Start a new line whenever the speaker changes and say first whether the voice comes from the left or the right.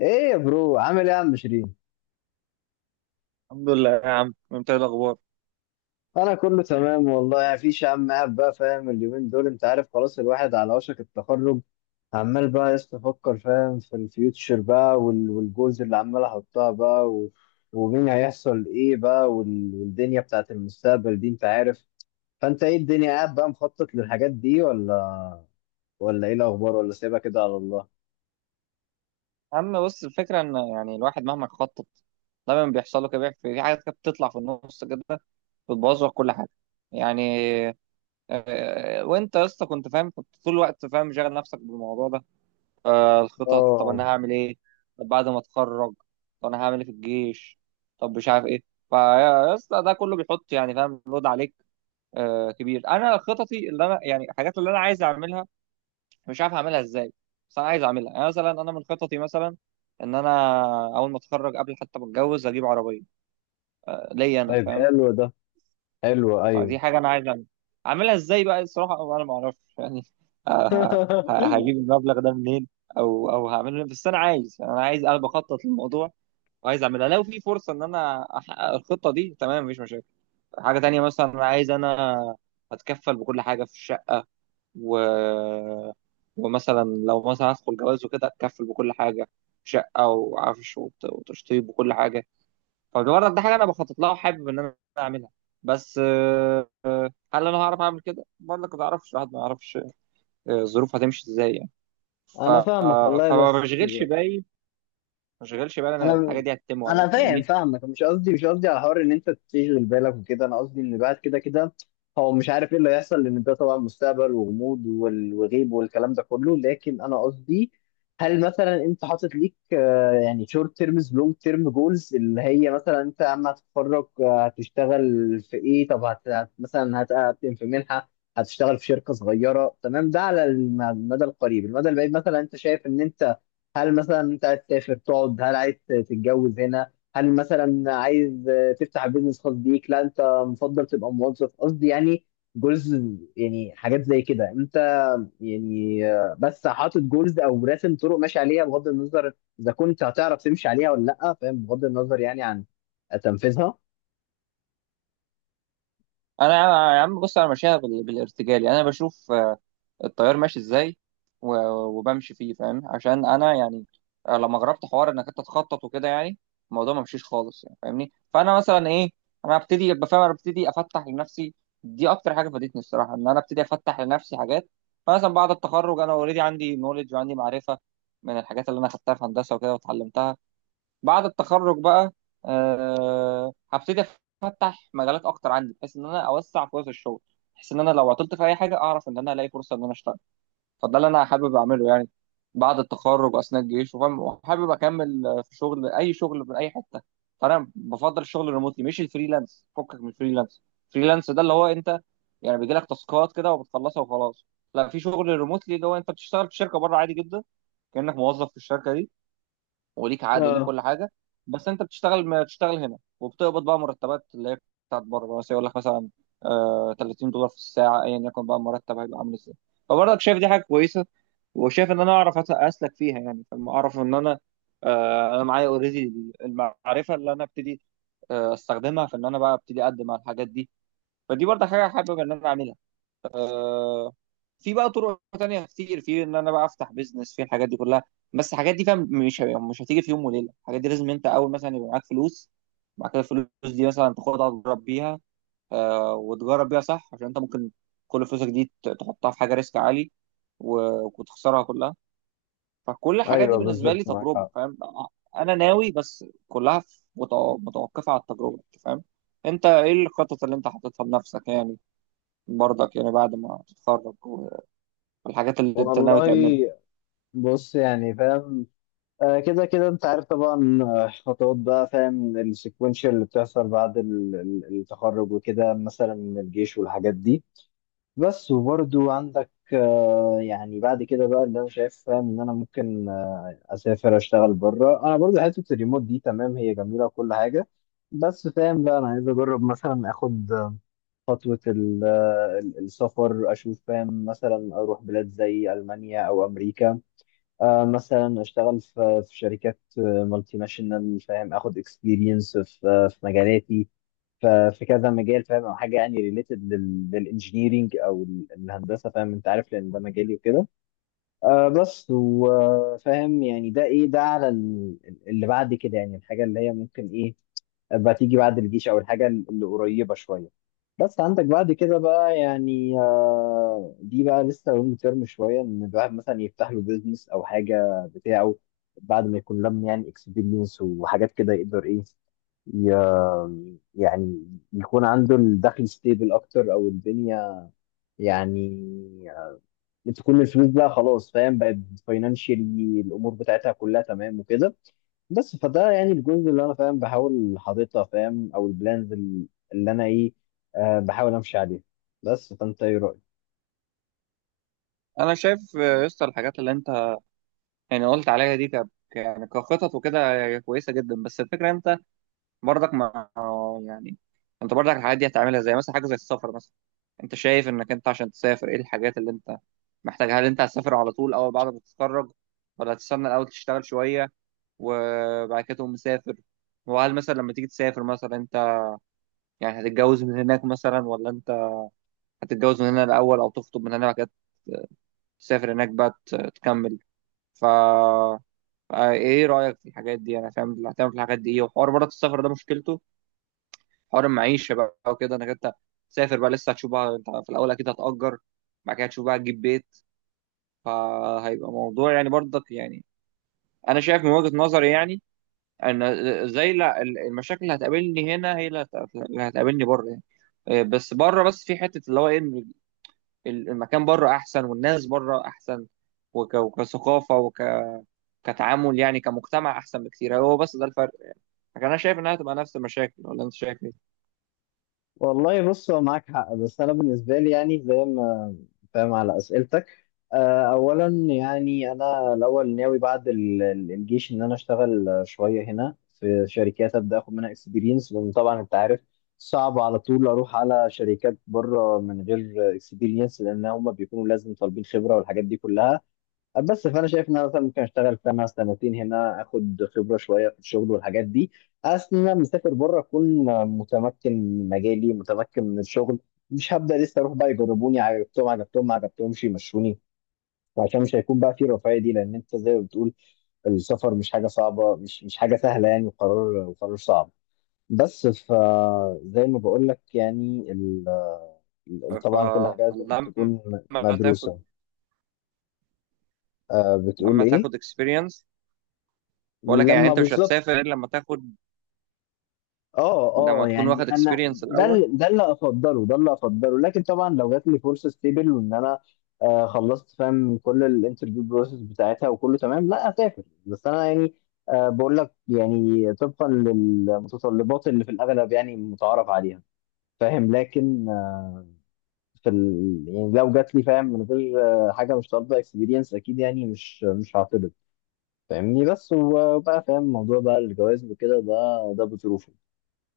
left: ايه يا برو، عامل ايه يا عم شيرين؟
right: الحمد لله يا عم، انت ايه الاخبار؟
left: انا كله تمام والله، يعني مفيش يا عم، قاعد بقى فاهم اليومين دول، انت عارف، خلاص الواحد على وشك التخرج. عمال بقى يستفكر فاهم في الفيوتشر بقى، والجولز اللي عمال احطها بقى ومين هيحصل ايه بقى، والدنيا بتاعت المستقبل دي انت عارف. فانت ايه الدنيا، قاعد بقى مخطط للحاجات دي ولا ايه الاخبار، ولا سيبها كده على الله؟
right: يا عم بص، الفكره ان يعني الواحد مهما خطط دايما بيحصل له كده، في حاجات كده بتطلع في النص كده، بتبوظ لك كل حاجه يعني. آه، وانت يا اسطى كنت فاهم؟ كنت طول الوقت فاهم شاغل نفسك بالموضوع ده؟ الخطط، طب
left: اه،
right: انا هعمل ايه؟ طب بعد ما اتخرج، طب انا هعمل ايه في الجيش؟ طب مش عارف ايه. فيا يا اسطى ده كله بيحط يعني فاهم لود عليك كبير. انا خططي اللي انا يعني الحاجات اللي انا عايز اعملها، مش عارف اعملها ازاي، بس انا عايز اعملها. يعني مثلا انا من خططي مثلا ان انا اول ما اتخرج قبل حتى ما اتجوز اجيب عربيه ليا انا
left: طيب،
right: فاهم.
left: حلو ده، حلو، ايوه.
right: فدي حاجه انا عايز اعملها. اعملها ازاي بقى الصراحه انا ما اعرفش يعني آه، ه- ه- هجيب المبلغ ده منين او هعمله. بس انا عايز يعني انا عايز انا بخطط للموضوع، وعايز اعملها لو في فرصه ان انا احقق الخطه دي، تمام مفيش مشاكل. حاجه تانية مثلا انا عايز انا اتكفل بكل حاجه في الشقه و... ومثلا لو مثلا هدخل جواز وكده اتكفل بكل حاجه، شقه وعفش وتشطيب وكل حاجه. فبرضك ده حاجه انا بخطط لها وحابب ان انا اعملها، بس هل انا هعرف اعمل كده؟ برضك ما اعرفش، الواحد ما يعرفش الظروف هتمشي ازاي يعني. ف...
left: انا فاهمك
right: آه،
left: والله،
right: فما
left: بس
right: بشغلش بالي، ما بشغلش بالي انا
left: انا
right: الحاجه دي هتتم ولا
left: انا
right: لا،
left: فاهم
right: فاهمني؟
left: فاهمك مش قصدي على حوار ان انت تشغل بالك وكده. انا قصدي ان بعد كده كده هو مش عارف ايه اللي هيحصل، لان ده طبعا مستقبل وغموض، وغيب والكلام ده كله. لكن انا قصدي، هل مثلا انت حاطط ليك يعني شورت تيرمز، لونج تيرم جولز، اللي هي مثلا انت اما هتتخرج هتشتغل في ايه؟ طب هتقدم في منحة؟ هتشتغل في شركة صغيرة؟ تمام، ده على المدى القريب، المدى البعيد، مثلا انت شايف ان انت، هل مثلا انت عايز تسافر تقعد؟ هل عايز تتجوز هنا؟ هل مثلا عايز تفتح بيزنس خاص بيك، لا انت مفضل تبقى موظف؟ قصدي يعني جولز، يعني حاجات زي كده انت، يعني بس حاطط جولز او راسم طرق ماشي عليها، بغض النظر اذا كنت هتعرف تمشي عليها ولا لا، فاهم، بغض النظر يعني عن تنفيذها.
right: انا يا عم بص، انا ماشيها بالارتجال يعني. انا بشوف التيار ماشي ازاي و- وبمشي فيه فاهم، عشان انا يعني لما جربت حوار انك انت تخطط وكده، يعني الموضوع ما مشيش خالص يعني فاهمني. فانا مثلا ايه، انا ابتدي ابقى فاهم، انا ابتدي افتح لنفسي. دي اكتر حاجه فادتني الصراحه، ان انا ابتدي افتح لنفسي حاجات. فمثلا بعد التخرج انا اوريدي عندي نولج وعندي معرفه من الحاجات اللي انا خدتها في هندسه وكده واتعلمتها. بعد التخرج بقى هبتدي افتح مجالات اكتر عندي، بحيث ان انا اوسع فرص الشغل، بحيث ان انا لو عطلت في اي حاجه اعرف ان انا الاقي فرصه ان انا اشتغل. فده اللي انا حابب اعمله يعني بعد التخرج واثناء الجيش، وفاهم وحابب اكمل في شغل، اي شغل من اي حته. فانا بفضل الشغل الريموتلي مش الفريلانس، فكك من الفريلانس. الفريلانس ده اللي هو انت يعني بيجي لك تاسكات كده وبتخلصها وخلاص. لا، في شغل ريموتلي اللي هو انت بتشتغل في شركه بره عادي جدا، كانك موظف في الشركه دي، وليك عقد وليك
left: اه،
right: كل حاجه. بس انت بتشتغل، ما بتشتغل هنا وبتقبض بقى مرتبات اللي هي بتاعت بره. بس يقول لك مثلا $30 في الساعه، ايا يكن بقى المرتب هيبقى عامل ازاي. فبرضك شايف دي حاجه كويسه، وشايف ان انا اعرف اسلك فيها يعني. فما اعرف ان انا انا معايا اوريدي المعرفه اللي انا ابتدي استخدمها في ان انا بقى ابتدي اقدم على الحاجات دي. فدي برضه حاجه حابب ان انا اعملها. آه في بقى طرق تانية كتير في ان انا بقى افتح بيزنس في الحاجات دي كلها. بس الحاجات دي فاهم مش هتيجي في يوم وليله، الحاجات دي لازم انت اول مثلا يبقى معاك فلوس، بعد كده الفلوس دي مثلا تاخدها تجرب بيها وتجرب بيها صح، عشان انت ممكن كل فلوسك دي تحطها في حاجه ريسك عالي وتخسرها كلها. فكل الحاجات دي
left: ايوه،
right: بالنسبه
left: بالظبط
right: لي
left: معاك
right: تجربه
left: حق.
right: فاهم. انا ناوي، بس كلها متوقفه على التجربه أنت فاهم. انت ايه الخطط اللي انت حاططها لنفسك يعني؟ برضك يعني بعد ما تتخرج، الحاجات اللي انت ناوي
left: والله
right: تعملها؟
left: بص، يعني فاهم، كده كده انت عارف طبعا، خطوات بقى فاهم السيكونشال اللي بتحصل بعد التخرج وكده، مثلا من الجيش والحاجات دي. بس وبرضو عندك يعني بعد كده بقى اللي انا شايف فاهم ان انا ممكن اسافر اشتغل بره، انا برضو حته الريموت دي تمام، هي جميله وكل حاجه، بس فاهم بقى انا عايز اجرب مثلا اخد خطوه السفر، اشوف فاهم مثلا اروح بلاد زي المانيا او امريكا، مثلا اشتغل في شركات مالتي ناشونال، فاهم، اخد اكسبيرينس في مجالاتي، في كذا مجال، فاهم، او حاجه يعني ريليتد للانجينيرينج او الهندسه، فاهم، انت عارف لان ده مجالي وكده. بس وفاهم يعني ده ايه، ده على اللي بعد كده، يعني الحاجه اللي هي ممكن ايه بقى تيجي بعد الجيش، او الحاجه اللي قريبه شويه. بس عندك بعد كده بقى يعني دي بقى لسه لونج تيرم شويه، ان الواحد مثلا يفتح له بيزنس او حاجه بتاعه بعد ما يكون لم يعني اكسبيرينس وحاجات كده، يقدر ايه يعني يكون عنده الدخل ستيبل اكتر، او الدنيا يعني بتكون الفلوس بقى خلاص فاهم بقت فاينانشالي، الامور بتاعتها كلها تمام وكده. بس فده يعني الجزء اللي انا فاهم بحاول حاططها، فاهم، او البلانز اللي انا ايه، بحاول امشي عليها. بس فانت ايه رايك؟
right: انا شايف يا اسطى الحاجات اللي انت يعني قلت عليها دي يعني كخطط وكده، هي كويسه جدا. بس الفكره انت برضك ما يعني، انت برضك الحاجات دي هتعملها زي مثلا حاجه زي السفر مثلا. انت شايف انك انت عشان تسافر ايه الحاجات اللي انت محتاجها؟ هل انت هتسافر على طول اول بعد ما تتخرج، ولا هتستنى الاول تشتغل شويه وبعد كده تقوم مسافر؟ وهل مثلا لما تيجي تسافر مثلا انت يعني هتتجوز من هناك مثلا، ولا انت هتتجوز من هنا الاول، او تخطب من هنا بعد كده تسافر هناك بقى تكمل؟ ف آه، ايه رأيك في الحاجات دي؟ انا فاهم اللي هتعمل في الحاجات دي ايه. وحوار برضه السفر ده مشكلته حوار المعيشة بقى وكده، انك انت تسافر بقى لسه هتشوف بقى، انت في الاول اكيد هتأجر، بعد كده هتشوف بقى تجيب بيت. فهيبقى موضوع يعني برضك يعني، انا شايف من وجهة نظري يعني ان زي لا المشاكل اللي هتقابلني هنا هي اللي هتقابلني بره يعني. بس بره بس في حتة اللي هو ايه، إن المكان بره احسن والناس بره احسن وكثقافة وكتعامل يعني كمجتمع احسن بكتير، هو بس ده الفرق. لكن انا شايف انها تبقى نفس المشاكل، ولا انت شايف ايه؟
left: والله بص، هو معاك حق، بس انا بالنسبه لي يعني زي ما فاهم على أسئلتك. أولا يعني أنا الأول ناوي بعد الجيش إن أنا أشتغل شوية هنا في شركات، أبدأ أخد منها إكسبيرينس، لأن طبعا أنت عارف صعب على طول أروح على شركات بره من غير إكسبيرينس، لأن هم بيكونوا لازم طالبين خبرة والحاجات دي كلها. بس فانا شايف ان انا مثلا ممكن اشتغل فيها مثلا سنتين هنا، اخد خبره شويه في الشغل والحاجات دي، اصل انا مسافر بره اكون متمكن من مجالي، متمكن من الشغل، مش هبدا لسه اروح بقى يجربوني، عجبتهم عجبتهم ما عجبتهمش يمشوني، وعشان مش هيكون بقى في الرفاهيه دي، لان انت زي ما بتقول السفر مش حاجه صعبه، مش حاجه سهله يعني، وقرار صعب. بس فزي ما بقول لك يعني، طبعا كل حاجه لازم
right: فلما
left: تكون
right: تاخد،
left: مدروسه. بتقول
right: لما
left: ايه؟
right: تاخد اكسبيرينس. بقول لك يعني
left: لما
right: انت مش
left: بالظبط.
right: هتسافر الا لما تاخد،
left: اه،
right: لما
left: اه،
right: تكون واخد
left: يعني انا
right: اكسبيرينس
left: ده
right: الاول.
left: ده اللي افضله، ده اللي افضله، لكن طبعا لو جات لي فرصه ستيبل وان انا خلصت فاهم كل الانترفيو بروسيس بتاعتها وكله تمام، لا اسافر. بس انا يعني بقول لك، يعني طبقا للمتطلبات اللي في الاغلب يعني متعارف عليها، فاهم، لكن في يعني لو جات لي فاهم من غير حاجه مش طالبه اكسبيرينس، اكيد يعني مش هعترض، فاهمني؟ بس وبقى فاهم موضوع بقى الجواز وكده، ده بظروفه،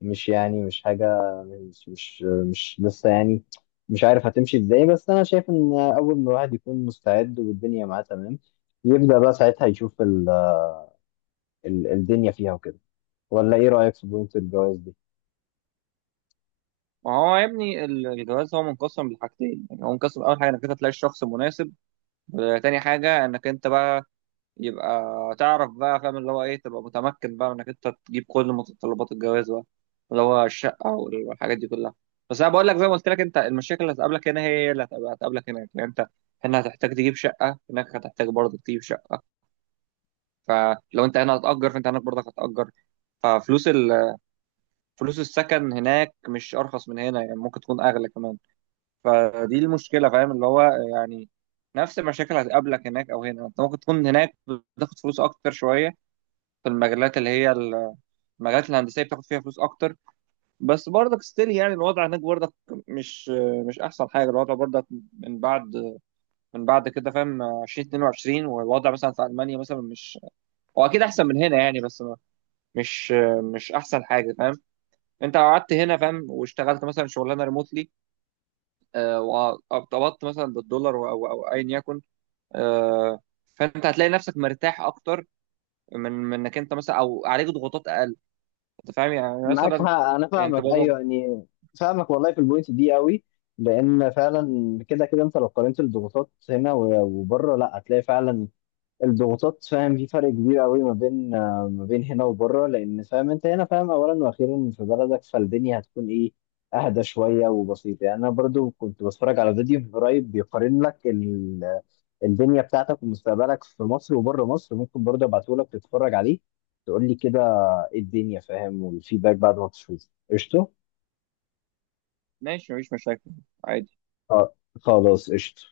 left: مش يعني مش حاجة، مش مش مش لسه يعني، مش عارف هتمشي ازاي. بس انا شايف ان اول ما الواحد يكون مستعد والدنيا معاه تمام يبدأ بقى ساعتها يشوف ال الدنيا فيها وكده. ولا ايه رأيك في بوينت الجواز دي؟
right: ما هو يا ابني الجواز هو منقسم لحاجتين يعني. هو منقسم، اول حاجه انك انت تلاقي الشخص المناسب، وتاني حاجه انك انت بقى يبقى تعرف بقى فاهم اللي هو ايه، تبقى متمكن بقى انك انت تجيب كل متطلبات الجواز بقى اللي هو الشقه والحاجات دي كلها. بس انا بقول لك زي ما قلت لك، انت المشاكل اللي هتقابلك هنا هي اللي هتقابلك هناك يعني. انت هنا هتحتاج تجيب شقه، هناك هتحتاج برضه تجيب شقه، فلو انت هنا هتأجر فانت هناك برضه هتأجر. ففلوس ال... فلوس السكن هناك مش ارخص من هنا يعني، ممكن تكون اغلى كمان. فدي المشكله فاهم اللي هو يعني نفس المشاكل هتقابلك هناك او هنا. انت ممكن تكون هناك بتاخد فلوس اكتر شويه في المجالات اللي هي المجالات الهندسيه بتاخد فيها فلوس اكتر. بس برضك ستيل يعني الوضع هناك برضك مش مش احسن حاجه. الوضع برضك من بعد من بعد كده فاهم 2022 والوضع مثلا في المانيا مثلا مش هو اكيد احسن من هنا يعني، بس مش مش احسن حاجه فاهم. انت لو قعدت هنا فاهم واشتغلت مثلا شغلانه ريموتلي وارتبطت مثلا بالدولار او او أو ايا يكن آه، فانت هتلاقي نفسك مرتاح اكتر من انك انت مثلا، او عليك ضغوطات اقل انت فاهم يعني
left: معاك حق،
right: مثلا.
left: انا
right: انت
left: فاهمك،
right: بابا،
left: ايوه يعني، فاهمك والله في البوينت دي قوي، لان فعلا كده كده انت لو قارنت الضغوطات هنا وبره لا هتلاقي فعلا الضغوطات، فاهم، في فرق كبير قوي ما بين ما بين هنا وبره، لان فاهم انت هنا، فاهم، اولا واخيرا في بلدك، فالدنيا هتكون ايه، اهدى شويه وبسيطه يعني. انا برضو كنت بتفرج على فيديو من قريب بيقارن لك الدنيا بتاعتك ومستقبلك في مصر وبره مصر، ممكن برضو ابعته لك تتفرج عليه تقول لي كده ايه الدنيا، فاهم، والفيدباك بعد ما تشوف، قشطه.
right: ماشي مفيش مشاكل عادي.
left: آه، خلاص قشطه.